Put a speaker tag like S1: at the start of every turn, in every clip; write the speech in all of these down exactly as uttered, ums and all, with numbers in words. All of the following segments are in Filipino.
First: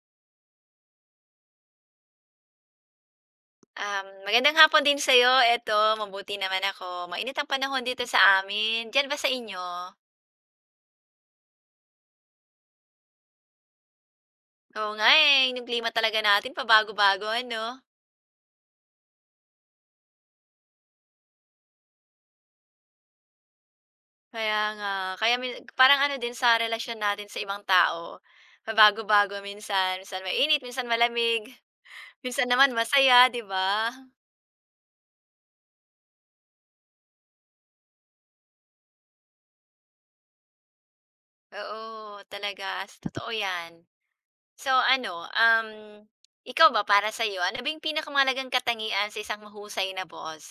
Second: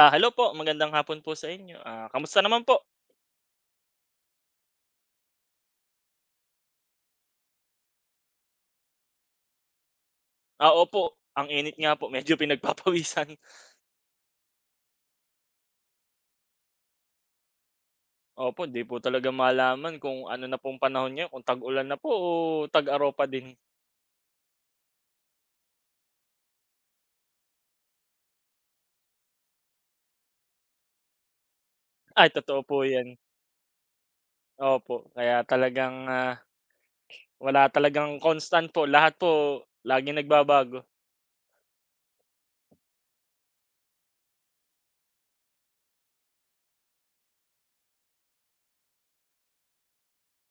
S1: Ah, hello po, magandang hapon po sa inyo. Ah, kamusta naman po?
S2: Um, magandang hapon din sa'yo. Eto, mabuti naman ako. Mainit ang panahon dito sa amin. Diyan ba sa inyo?
S1: Ah, opo, ang init nga po, medyo pinagpapawisan.
S2: Oo nga eh, yung klima talaga natin pabago-bago ano.
S1: Opo, hindi po talaga malaman kung ano na pong panahon ngayon, kung tag-ulan na po o tag-aropa din.
S2: Kaya nga, kaya min- parang ano din sa relasyon natin sa ibang tao. Pabago-bago minsan, minsan mainit, minsan malamig,
S1: Ay,
S2: minsan
S1: totoo
S2: naman
S1: po yan.
S2: masaya, 'di ba?
S1: Opo, kaya talagang ah, wala talagang constant po. Lahat po, lagi nagbabago.
S2: Oo, talaga, s- totoo 'yan. So ano, um ikaw ba para sa ano ba yung pinakamalagang katangian sa isang mahusay na boss?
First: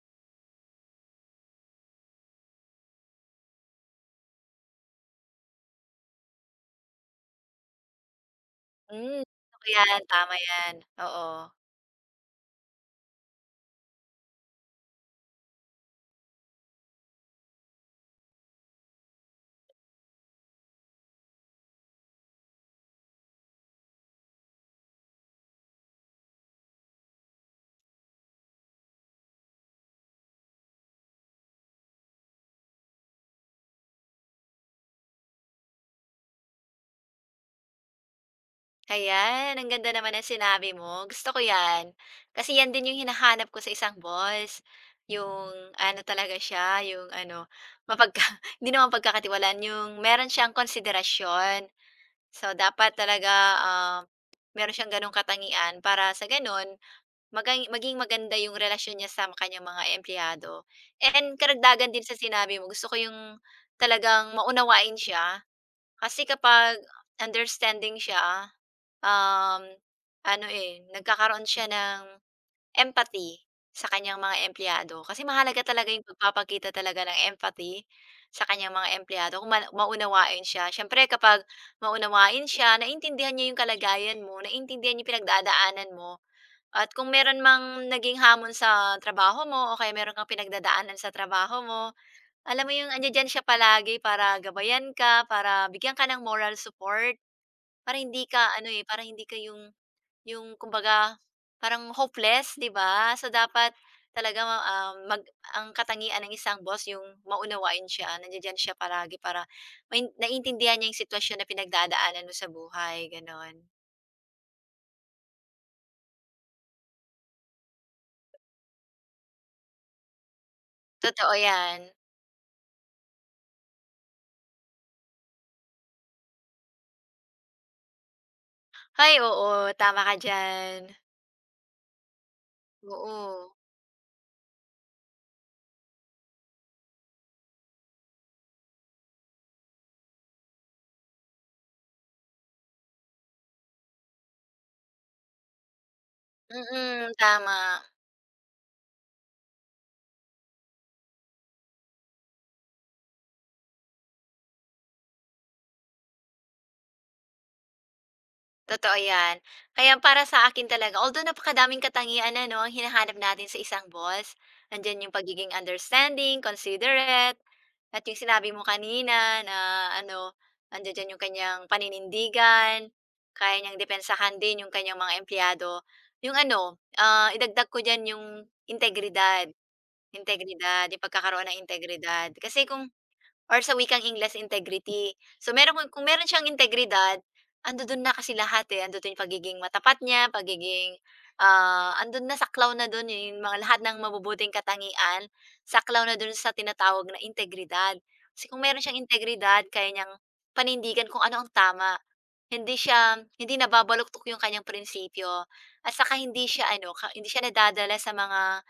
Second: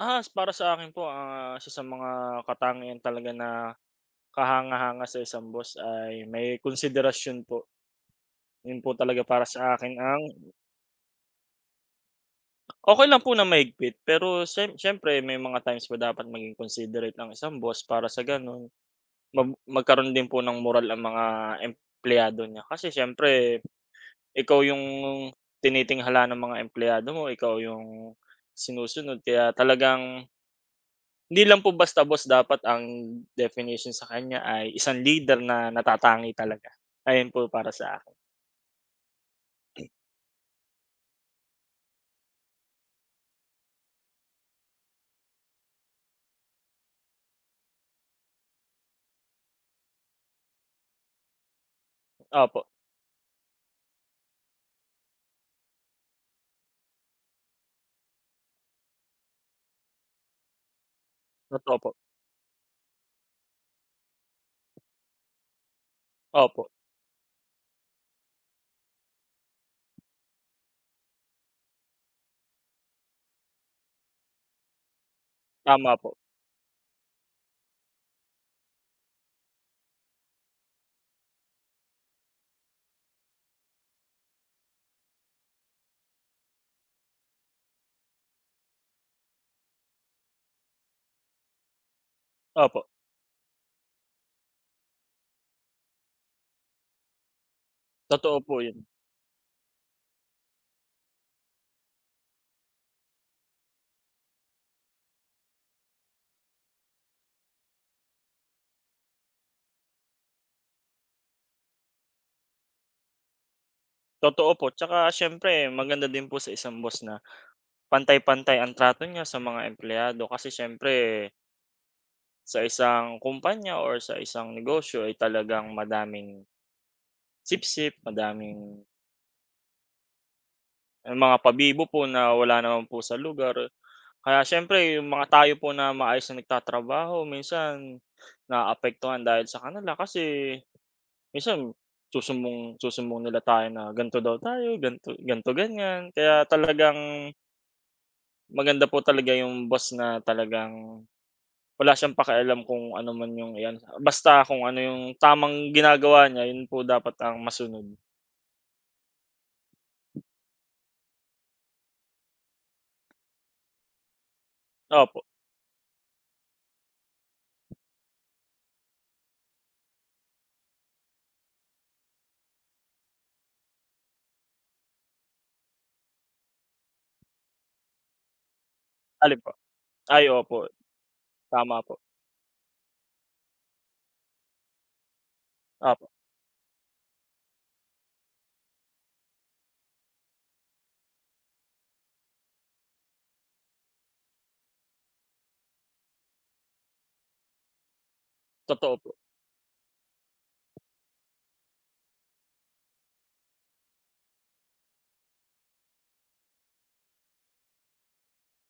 S1: Ah, s- para sa akin po, ah, isa sa mga katangian talaga na kahanga-hanga sa isang boss ay may konsiderasyon po. Yun po talaga
S2: Hmm,
S1: para
S2: gusto ko
S1: sa akin
S2: yan,
S1: ang
S2: tama yan, oo.
S1: okey lang po na mahigpit, pero siyem siyempre may mga times pa dapat maging considerate ang isang boss para sa gano'n mag magkaroon din po ng moral ang mga empleyado niya. Kasi siyempre ikaw yung tinitinghala ng mga empleyado mo, ikaw yung sinusunod, kaya talagang hindi lang po basta boss dapat ang definition sa kanya ay isang leader na natatangi talaga. Ayun po para sa akin.
S2: Ayan, ang ganda naman ng sinabi mo, gusto ko yan. Kasi yan din yung hinahanap ko sa isang boss, yung ano talaga siya, yung ano, mapagka hindi naman pagkakatiwalaan, yung meron siyang konsiderasyon. So,
S1: Opo,
S2: dapat talaga, ah, meron siyang gano'ng katangian para sa gano'n, magang maging maganda yung relasyon niya sa kanyang mga empleyado. And
S1: totoo po.
S2: karagdagan din sa sinabi mo, gusto ko yung talagang maunawain siya. Kasi
S1: Opo,
S2: kapag understanding siya, um, ano, eh, nagkakaroon siya ng empathy sa kanyang mga empleyado. Kasi mahalaga talaga
S1: tama
S2: yung
S1: po.
S2: pagpapakita talaga ng empathy sa kanyang mga empleyado kung ma maunawain siya. Siyempre kapag maunawain siya, naintindihan niya yung kalagayan mo, naintindihan niya yung pinagdadaanan mo, at kung meron mang naging hamon sa trabaho mo o kaya meron kang pinagdadaanan sa trabaho mo, alam mo
S1: Opo,
S2: yung andiya-diyan siya palagi para gabayan ka, para bigyan ka ng moral support, para hindi
S1: totoo
S2: ka
S1: po
S2: ano,
S1: yun.
S2: eh, para hindi ka yung yung kumbaga parang hopeless, 'di ba? So dapat talaga ma ah, mag ang katangian ng isang boss yung maunawain siya, nandiya siya palagi para main naiintindihan niya yung sitwasyon na pinagdadaanan mo sa buhay, gano'n.
S1: Totoo po, tsaka siyempre maganda din po sa isang boss na pantay-pantay ang trato niya sa mga empleyado, kasi siyempre
S2: Totoo 'yan.
S1: sa isang kumpanya or sa isang negosyo ay talagang madaming sipsip, madaming
S2: Ay oo, tama ka diyan.
S1: eh, mga pabibo po na wala naman po sa
S2: Oo.
S1: lugar. Kaya siyempre yung mga tayo po na maayos na nagtatrabaho minsan naaapektuhan dahil sa kanila, kasi minsan susumbong susumbong nila tayo na ganito daw tayo, ganito ganito, ganyan. Kaya talagang
S2: Mm, tama.
S1: maganda po talaga yung boss na talagang wala siyang pakialam kung ano man yung iyan, basta kung ano yung tamang ginagawa niya yun po dapat ang masunod.
S2: Totoo 'yan. Kaya para sa akin talaga although napakadaming katangian na 'no, ang hinahanap natin sa isang boss. Nandiyan yung
S1: Opo,
S2: pagiging understanding, considerate, at yung sinabi mo kanina na ano, nandiya diyan yung kanyang paninindigan, kaya niyang depensahan din yung kanyang mga empleyado. Yung ano, ah, idagdag ko diyan yung
S1: alin po?
S2: integridad,
S1: Ay opo,
S2: integridad, yung pagkakaroon ng
S1: tama po.
S2: integridad. Kasi kung. Or sa wikang Ingles, integrity. So meron kung kung
S1: Opo,
S2: meron siyang integridad, ando dun na kasi lahat, eh, andodo'n yung pagiging matapat niya, pagiging, ah, ando'n na, saklaw na do'n yung mga lahat ng mabubuting katangian, saklaw na do'n sa tinatawag na integridad. Kasi kung meron
S1: totoo
S2: siyang
S1: po.
S2: integridad, kaya niyang panindigan kung ano ang tama. Hindi siya hindi nababaluktok yung kanyang prinsipyo at saka hindi siya ano, ka hindi siya nadadala sa mga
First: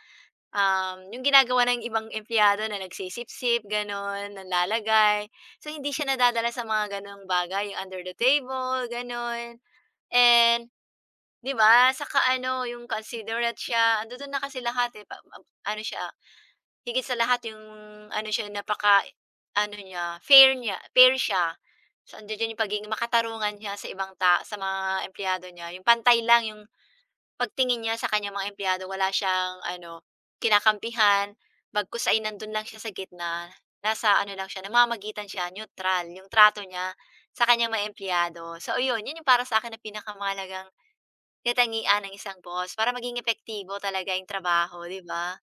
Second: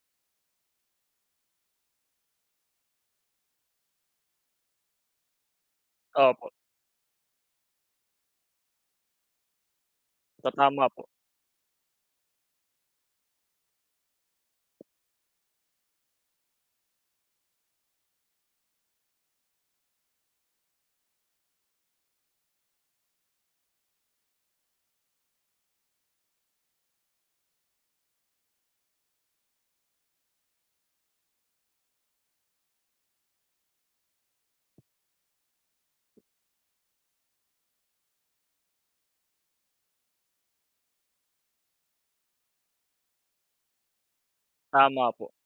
S2: Um, yung ginagawa ng ibang empleyado na nagse-sip-sip gano'n, nanlalagay. So, hindi siya
S1: Opo,
S2: nadadala sa mga gano'ng bagay, yung under the table, gano'n.
S1: ta
S2: And,
S1: tama po,
S2: 'di ba, saka ano, yung considerate siya, andodo'n na kasi lahat, eh, pa ap ano siya, higit sa lahat yung ano siya, napaka-ano niya, fair niya fair siya. So, andiya diyan yung pagiging makatarungan niya sa ibang ta sa mga empleyado niya, yung pantay lang yung pagtingin niya sa kanyang mga empleyado, wala siyang ano, kinakampihan, bagkus ay nandun lang siya sa gitna. Nasa ano lang siya, namamagitan siya, neutral yung trato niya sa kanyang mga empleyado. So yun yun yung para sa akin na pinakamahalagang katangian ng isang boss para maging epektibo talaga yung trabaho, 'di
S1: tama po,
S2: ba?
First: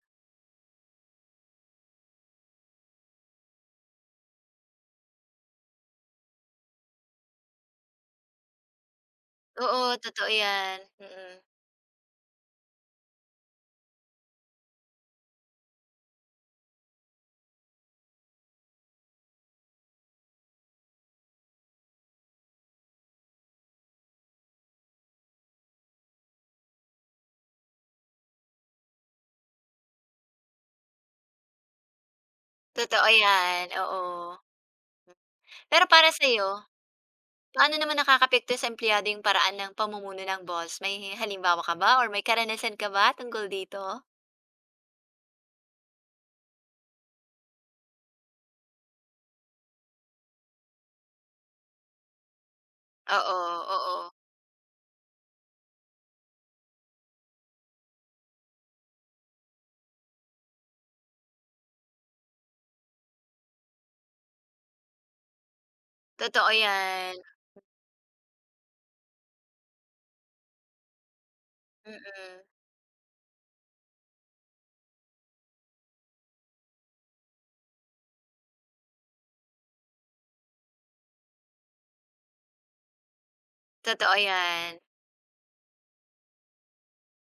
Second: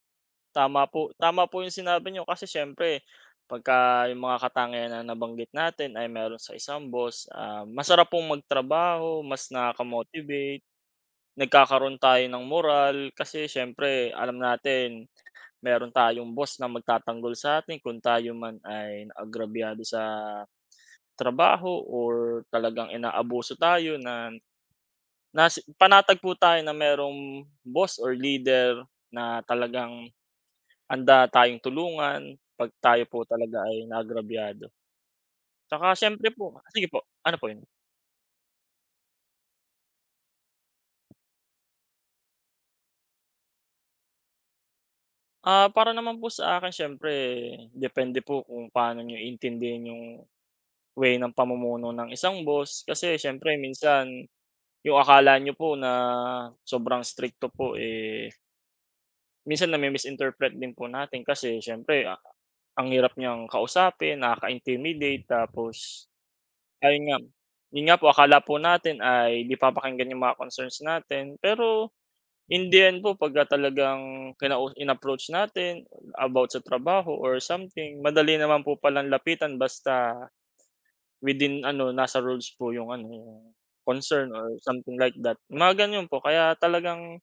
S1: tama po, tama po yung sinabi niyo, kasi siyempre pagka yung mga katangian na nabanggit natin ay meron sa isang boss, ah, masarap pong magtrabaho, mas
S2: Oo, totoo
S1: nakaka-motivate,
S2: 'yan, mm.
S1: nagkakaroon tayo ng moral kasi siyempre alam natin meron tayong boss na magtatanggol sa atin kung tayo man ay naagrabyado sa trabaho or talagang inaabuso tayo, na nas panatag po tayo na merong boss or leader na talagang anda tayong tulungan 'pag tayo
S2: Totoo
S1: po talaga
S2: 'yan,
S1: ay
S2: oo.
S1: naagrabyado.
S2: Pero
S1: Tsaka
S2: para
S1: siyempre po,
S2: sa'yo,
S1: sige po, ano po 'yun?
S2: paano naman nakakaapekto sa empleyado yung paraan ng pamumuno ng boss? May halimbawa ka ba or may karanasan ka ba tungkol dito?
S1: Ah, para naman po sa akin siyempre depende po kung paano niyo iintindihin yung way ng pamumuno ng isang boss, kasi
S2: Oo,
S1: siyempre
S2: oo.
S1: minsan yung akala niyo po na sobrang strikto po, eh, minsan nami-misinterpret din po natin, kasi siyempre, ah, ang hirap niyang kausapin, nakaka-intimidate, tapos
S2: Totoo
S1: ayun
S2: 'yan,
S1: nga, yun nga po akala po natin ay 'di papakinggan yung mga concerns natin. Pero
S2: mm.
S1: in the end po pagka talagang kinau in-approach natin about sa trabaho or something, madali naman po palang lapitan basta within ano, nasa rules po yung ano, yung
S2: Totoo
S1: concern or
S2: 'yan.
S1: something like that. Mga ganun po, kaya talagang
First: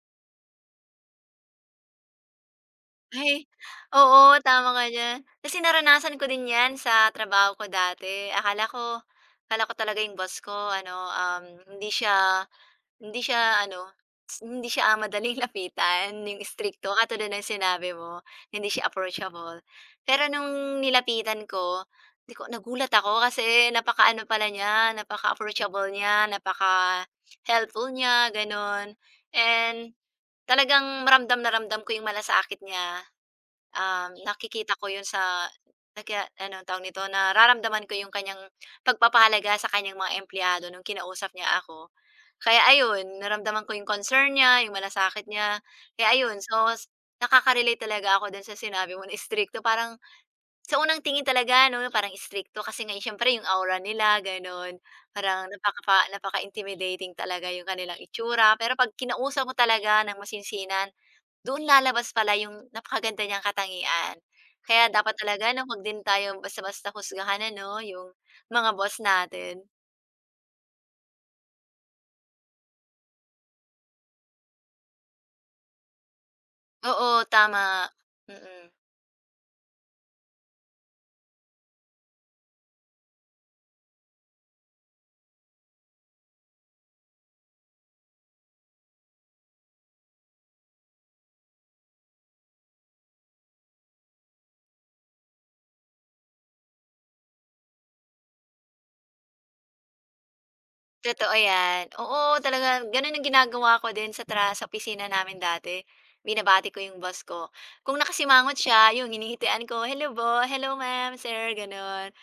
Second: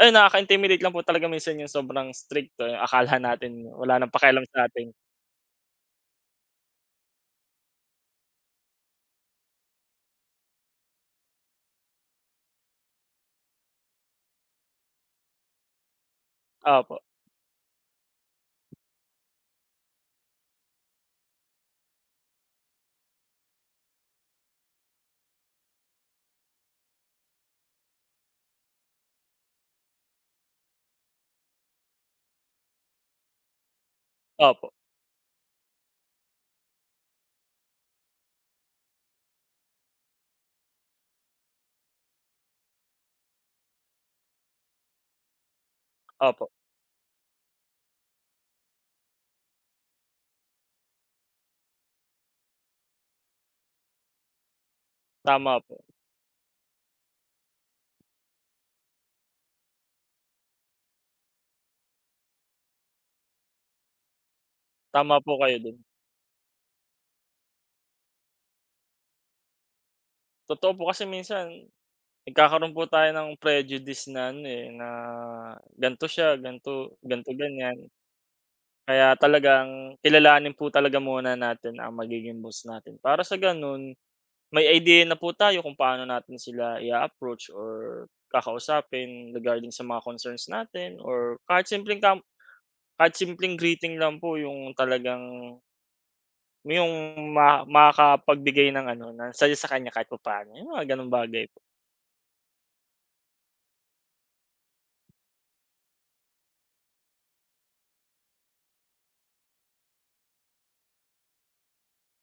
S1: ayun, nakaka-intimidate lang po talaga minsan yung sobrang strict, yung akala
S2: Ay,
S1: natin wala ng
S2: oo,
S1: pakialam
S2: tama ka
S1: sa'tin.
S2: diyan. Kasi naranasan ko din 'yan sa trabaho ko dati. Akala ko akala ko talaga yung boss ko ano, um, hindi siya Hindi siya ano, s- hindi siya ah, madaling lapitan, yung stricto
S1: Opo,
S2: katulad ng sinabi mo, hindi siya approachable. Pero nung nilapitan ko, 'di ko nagulat ako kasi napakaano pala niya, napaka-approachable niya, napaka-helpful niya, gano'n. And talagang ramdam na ramdam ko yung malasakit niya, um,
S1: opo,
S2: nakikita ko yun sa nagka ano tawag nito, nararamdaman ko yung kanyang pagpapahalaga sa kanyang mga empleyado nung kinausap niya ako. Kaya ayun, naramdaman ko yung concern niya, yung malasakit niya, kaya ayun.
S1: opo,
S2: So, s- nakaka-relate talaga ako dun sa sinabi mo na istrikto, parang sa unang tingin talaga 'no, parang istrikto kasi ngayon siyempre yung aura nila gano'n, parang
S1: Tama po.
S2: napaka napaka-intimidating talaga yung kanilang itsura. Pero 'pag kinausap mo talaga ng masinsinan, doon lalabas pala yung napakaganda niyang katangian. Kaya dapat
S1: Tama po
S2: talaga
S1: kayo
S2: 'no,
S1: dun.
S2: 'wag din tayo basta-basta husgahan ano, yung mga boss natin.
S1: Totoo po kasi minsan nagkakaroon po tayo ng prejudice na ano, eh, na gan'to siya, gan'to
S2: Oo,
S1: gan'to
S2: tama.
S1: ganyan.
S2: Mm.
S1: Kaya talagang kilalanin po talaga muna natin ang magiging boss natin para sa ganun may idea na po tayo kung paano natin sila i approach or kakausapin regarding sa mga concerns natin, or kahit simpleng kam kahit simpleng greeting lang po yung talagang yung ma makakapagbigay ng ano, ng saya sa kanya kahit papaano, yung mga gano'ng
S2: Totoo
S1: bagay po.
S2: yan. Oo, talaga gano'n ang ginagawa ko din sa tra sa opisina namin dati. Binabati ko yung boss ko. Kung nakasimangot siya, yung hinihitian ko, "Hello bo hello ma'am, sir," gano'n.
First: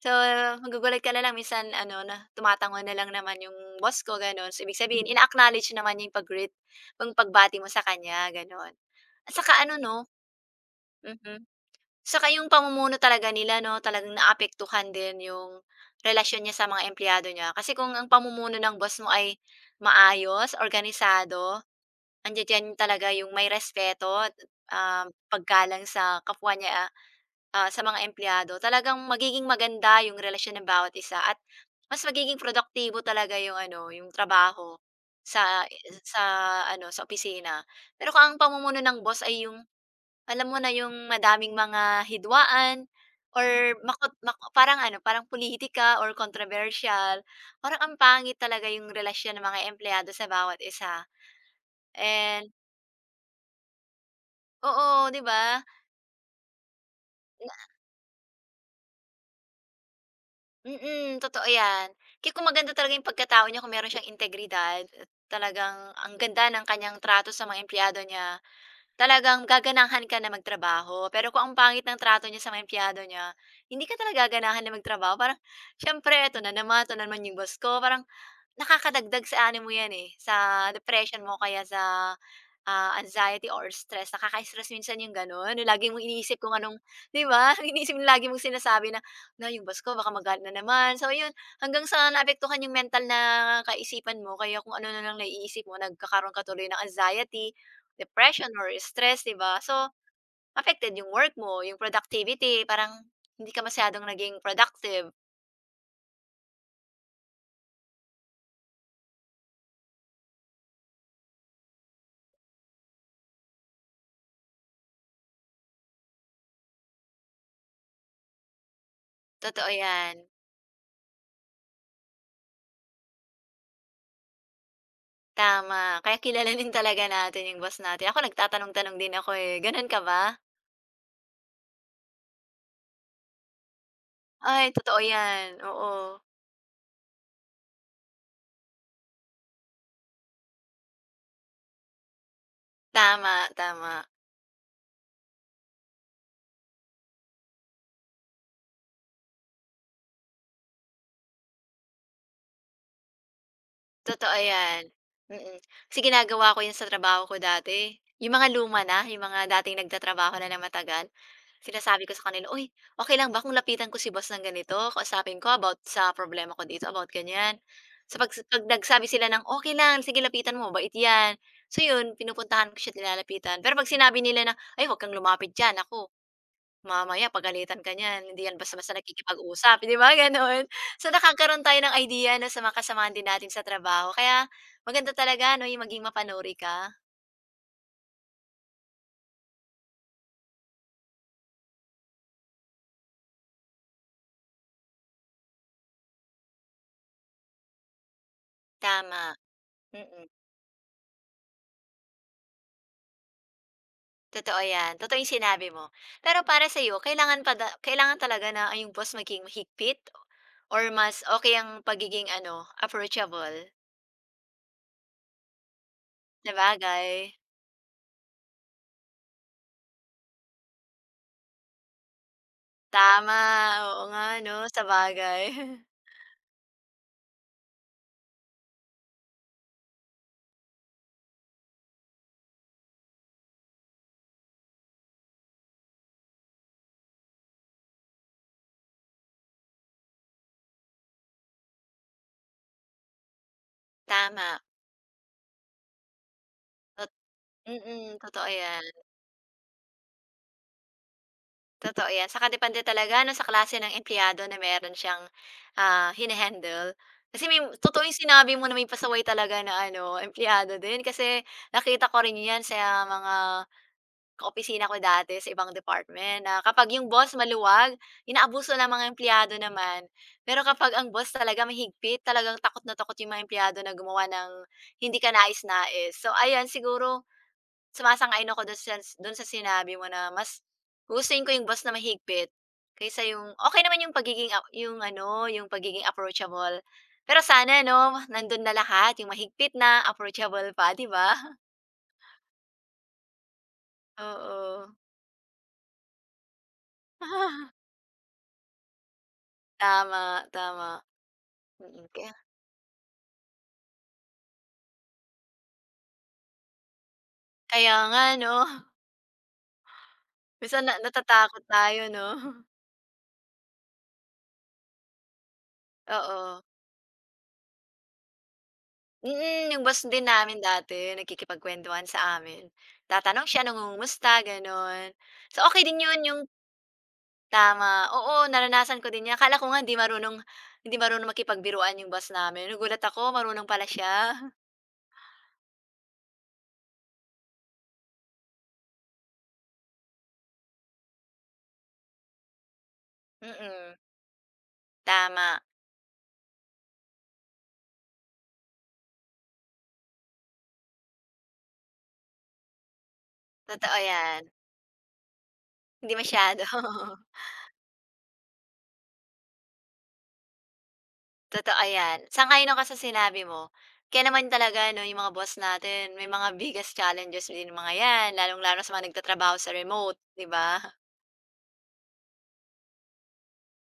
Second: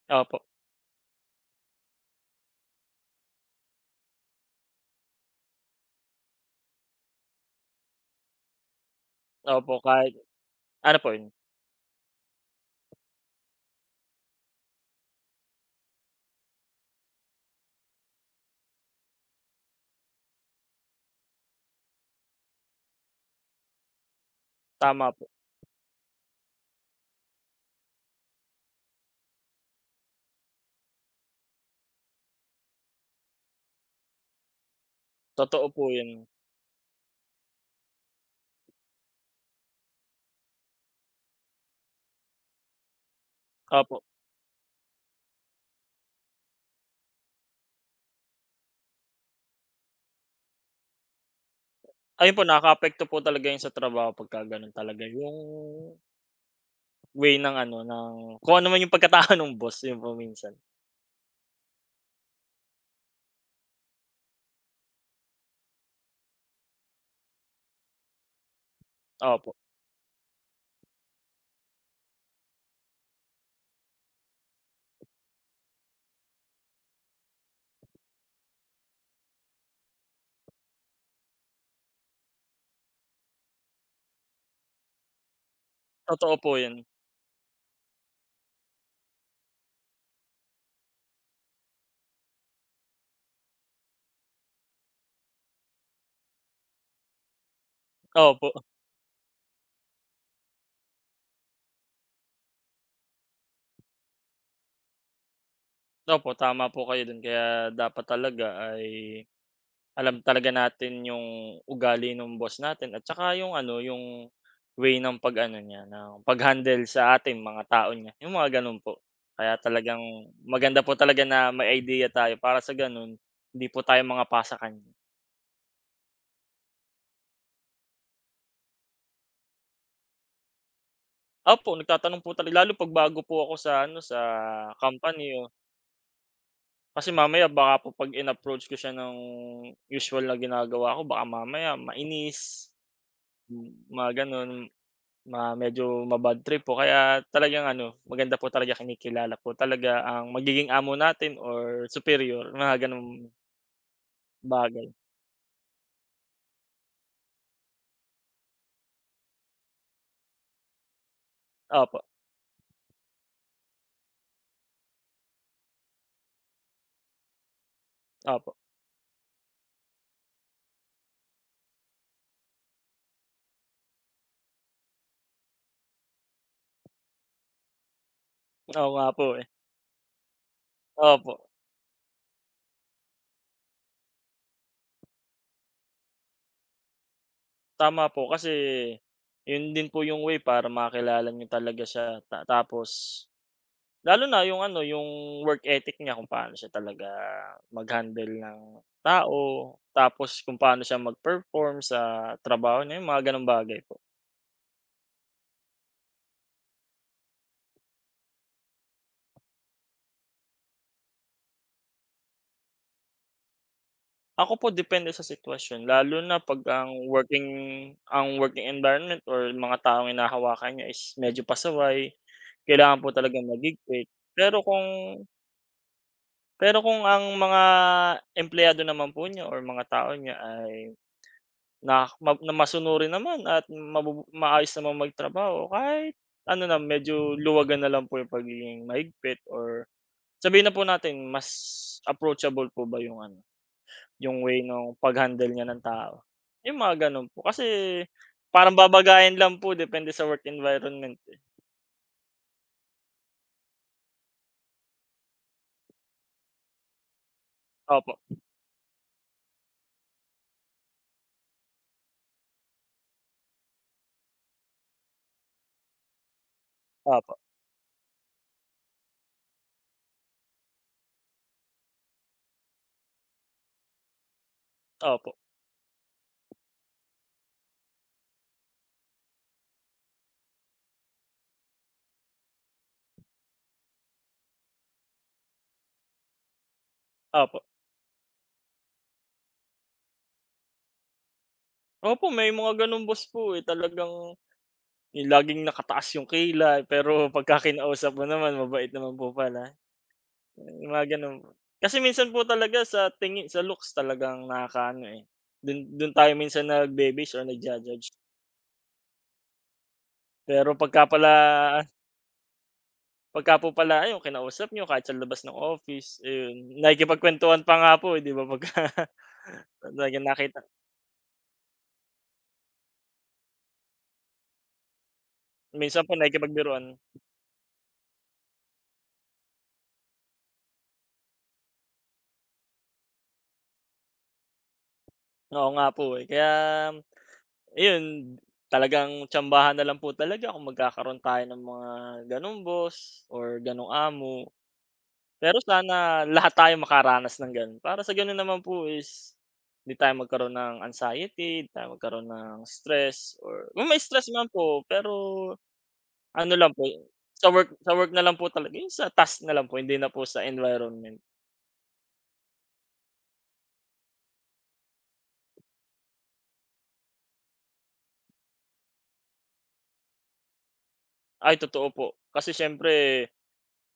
S2: So,
S1: Opo,
S2: magugulat ka na lang minsan ano na tumatango na lang naman yung boss ko, gano'n. So, ibig sabihin ina-acknowledge naman niya yung pag-greet, yung pagbati mo sa kanya, gano'n. At saka
S1: Opo,
S2: ano 'no,
S1: kahit ano po yun,
S2: mhm. Saka yung pamumuno talaga nila 'no, talagang naapektuhan din yung relasyon niya sa mga empleyado niya. Kasi kung ang pamumuno ng boss mo ay maayos, organisado, andiya-diyan talaga yung may respeto at, ah,
S1: tama po,
S2: paggalang sa kapwa niya, ah, sa mga empleyado, talagang magiging maganda yung relasyon ng bawat isa at mas magiging produktibo talaga yung ano, yung trabaho sa
S1: totoo po yun.
S2: sa ano, sa opisina. Pero kung ang pamumuno ng boss ay yung, alam mo na yung madaming mga hidwaan Mm. or
S1: Opo,
S2: makot mak parang ano, parang politika or controversial, parang ang pangit talaga yung relasyon ng mga empleyado sa bawat isa.
S1: ayun po,
S2: And
S1: nakakaapekto po talaga yun sa trabaho pagka gano'n talaga
S2: oo, 'di
S1: yung
S2: ba?
S1: way ng
S2: Na
S1: ano, ng kung ano man yung pagkatao ng boss, yun po minsan.
S2: mm, totoo 'yan. Kaya kung maganda talaga yung pagkatao niya, kung meron siyang integridad, talagang ang ganda ng kanyang trato sa mga empleyado niya. Talagang
S1: Opo,
S2: gaganahan ka na magtrabaho, pero kung ang pangit ng trato niya sa mga empleyado niya, hindi ka talaga gaganahan na magtrabaho. Parang, siyempre, ito na naman, eto na naman yung boss ko. Parang nakakadagdag sa ano mo yan eh, sa depression mo kaya sa ah, anxiety or stress, nakaka-stress minsan yung gano'n, yung lagi mong
S1: totoo
S2: iniisip
S1: po
S2: kung
S1: yun.
S2: anong 'di ba, iniisip mo lagi mong sinasabi na, na yung boss ko baka magalit na naman." So yun, hanggang sa naapektuhan yung mental na kaisipan mo kaya kung ano na lang naiisip mo nagkakaroon ka tuloy ng anxiety, depression
S1: Opo,
S2: or stress, 'di ba? So, affected yung work mo, yung productivity, parang hindi ka masyadong naging productive.
S1: Opo, tama po kayo dun, kaya dapat talaga ay alam talaga natin yung ugali nung boss natin, at saka yung ano, yung way ng pag-ano niya, ng pag-handle sa ating mga tao niya, yung mga ganun po. Kaya
S2: Totoo
S1: talagang
S2: 'yan,
S1: maganda po talaga na may idea tayo para sa ganun hindi po tayo mangapasa-kanya.
S2: tama. Kaya kilalanin talaga natin yung boss natin. Ako nagtatanong-tanong din ako, eh, gano'n ka ba?
S1: Opo, nagtatanong po talaga lalo 'pag bago po ako sa ano, sa
S2: Ay, totoo
S1: company
S2: yan,
S1: o
S2: oo.
S1: kasi mamaya baka po 'pag in-approach ko siya ng usual na ginagawa ko baka mamaya mainis.
S2: Tama,
S1: Hmm,
S2: tama.
S1: mga gano'n, ma medyo ma-bad trip po, kaya talagang ano, maganda po talaga, kinikilala po talaga ang magiging amo natin or superior, mga gano'ng
S2: Totoo 'yan,
S1: bagay.
S2: mm. Kasi ginagawa ko 'yun sa trabaho ko dati, yung mga luma na, yung mga dating nagtatrabaho na ng matagal,
S1: Opo,
S2: sinasabi ko sa kanila, "Uy, okey lang ba kung lapitan ko si boss ng ganito, kausapin ko about sa problema ko dito, about ganyan." So, 'pag sa
S1: Opo.
S2: 'pag nagsabi sila ng, okay lang, sige lapitan mo, mabait 'yan." So 'yun, pinupuntahan ko siya at nilalapitan. Pero 'pag sinabi nila na, "Ay, huwag kang lumapit diyan, ako mamaya pagalitan ka niyan, hindi 'yan
S1: Oo
S2: basta-basta
S1: nga po, eh.
S2: nakikipag-usap." 'Di ba, gano'n? So,
S1: Opo,
S2: nakakaroon tayo ng idea 'no, sa mga kasamahan din natin sa trabaho kaya maganda talaga 'no, yung maging mapanuri ka.
S1: tama po, kasi 'yun din po yung way para makilala niyo talaga siya, ta tapos lalo na yung ano, yung work ethic niya, kung paano siya talaga mag-handle ng
S2: Tama,
S1: tao,
S2: mm.
S1: tapos kung paano siya mag-perform sa trabaho niya, yung mga gano'ng bagay.
S2: Totoo 'yan, totoo yung sinabi mo. Pero para sa sa'yo kailangan pa da kailangan talaga na ay, yung boss maging mahigpit or mas okay ang pagiging ano, approachable?
S1: Ako po depende sa sitwasyon, lalo na 'pag ang
S2: Sabagay,
S1: working ang working environment or mga taong hinahawakan niya is medyo pasaway, kailangan po
S2: tama,
S1: talagang
S2: oo
S1: magigpit.
S2: nga 'no,
S1: Pero
S2: sa
S1: kung
S2: bagay.
S1: Pero kung ang mga empleyado naman po niya or mga tao niya ay na ma na masunurin naman at mabubu maayos namang magtrabaho, kahit ano na medyo luwagan na lang po yung pagiging mahigpit, or sabihin na po natin mas approachable po ba yung ano, yung
S2: Tama,
S1: way nung pag-handle niya ng tao, yung mga
S2: tot
S1: gano'n po. Kasi
S2: mm, totoo
S1: parang
S2: 'yan.
S1: babagayan lang po depende sa work environment, eh.
S2: Totoo 'yan, saka depende talaga ano sa klase ng empleyado na meron siyang. Ah, hine Kasi may totoo yung
S1: Opo,
S2: sinabi mo na may pasaway talaga na ano, empleyado din kasi nakita ko rin 'yan sa mga kaopisina ko dati sa ibang department na kapag yung boss
S1: opo,
S2: maluwag, inaabuso ng mga empleyado naman. Pero kapag ang boss talaga mahigpit, talagang takot na takot yung mga empleyado na gumawa ng hindi
S1: opo,
S2: kanais-nais. So, ayan siguro. Sumasang-ayon ako dun sa dun sa sinabi mo na mas huhusayin ko yung boss na mahigpit kaysa yung okay naman yung pagiging a yung ano, yung pagiging approachable. Pero
S1: Opo.
S2: sana 'no, nandun na lahat yung mahigpit na, approachable pa, 'di ba?
S1: Opo, may mga gano'ng boss po, eh, talagang
S2: Oo.
S1: yung laging nakataas yung kilay, pero pagka kinausap mo naman mabait naman po pala,
S2: Tama,
S1: yung
S2: tama.
S1: mga gano'n po. Kasi
S2: Mm,
S1: minsan
S2: kaya
S1: po talaga sa tingin, sa looks talagang nakakaano, eh, dun dun tayo minsan nagbe-base or
S2: kaya
S1: nagja-judge.
S2: nga 'no,
S1: Pero
S2: minsan na
S1: pagka pala
S2: natatakot tayo 'no?
S1: Pagka po pala ayun kinausap niyo kahit sa labas ng office, ayun
S2: Oo.
S1: nakikipagkuwentuhan pa nga po, eh, 'di ba pagka
S2: Mm, yung boss
S1: talagang
S2: din
S1: nakita
S2: namin dati nagkikipagkwentuhan sa amin. Tatanong siya, nangungumusta, gano'n. So, okay din
S1: minsan po
S2: yun yung.
S1: nakikipagbiruan.
S2: Tama, oo naranasan ko din 'yan. Akala ko nga hindi marunong hindi marunong makipagbiruan yung boss namin, nagulat ako marunong pala siya.
S1: Oo nga po, eh, kaya ayun talagang tsambahan na lang po talaga kung magkakaroon tayo ng mga gano'ng boss or gano'ng
S2: Mm,
S1: amo. Pero
S2: tama,
S1: sana lahat tayo makaranas ng gano'n, para sa gano'n naman po is hindi tayo magkaroon ng anxiety, 'di tayo magkaroon ng stress, or kung
S2: totoo
S1: may stress
S2: 'yan.
S1: man po pero
S2: Hindi
S1: ano
S2: masyado,
S1: lang po, sa work sa work na lang po talaga, yung sa task na lang po, hindi na po sa environment.
S2: totoo 'yan. Sang-ayon ako sa sinabi mo. Kaya naman talaga 'no, yung mga boss natin may mga biggest challenges din mga 'yan, lalong-lalo sa mga nagtatrabaho sa remote, 'di ba?
S1: Ay totoo po, kasi siyempre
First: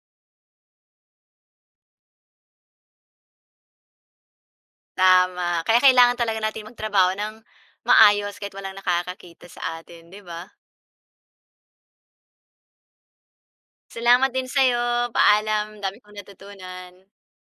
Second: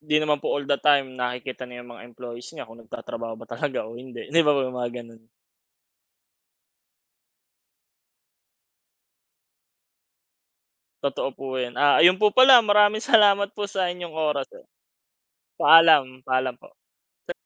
S1: di naman po all the time nakikita na yung mga employees niya kung nagtatrabaho ba talaga o hindi, 'di ba po yung mga gano'n?
S2: Tama, kaya kailangan talaga natin magtrabaho ng maayos kahit walang nakakakita sa atin, 'di ba?
S1: Totoo po 'yan. Ah, ayun po pala, maraming salamat po sa inyong
S2: Salamat din
S1: oras, ah.
S2: sa'yo, paalam, ang dami kong
S1: Paalam, paalam po.
S2: natutunan.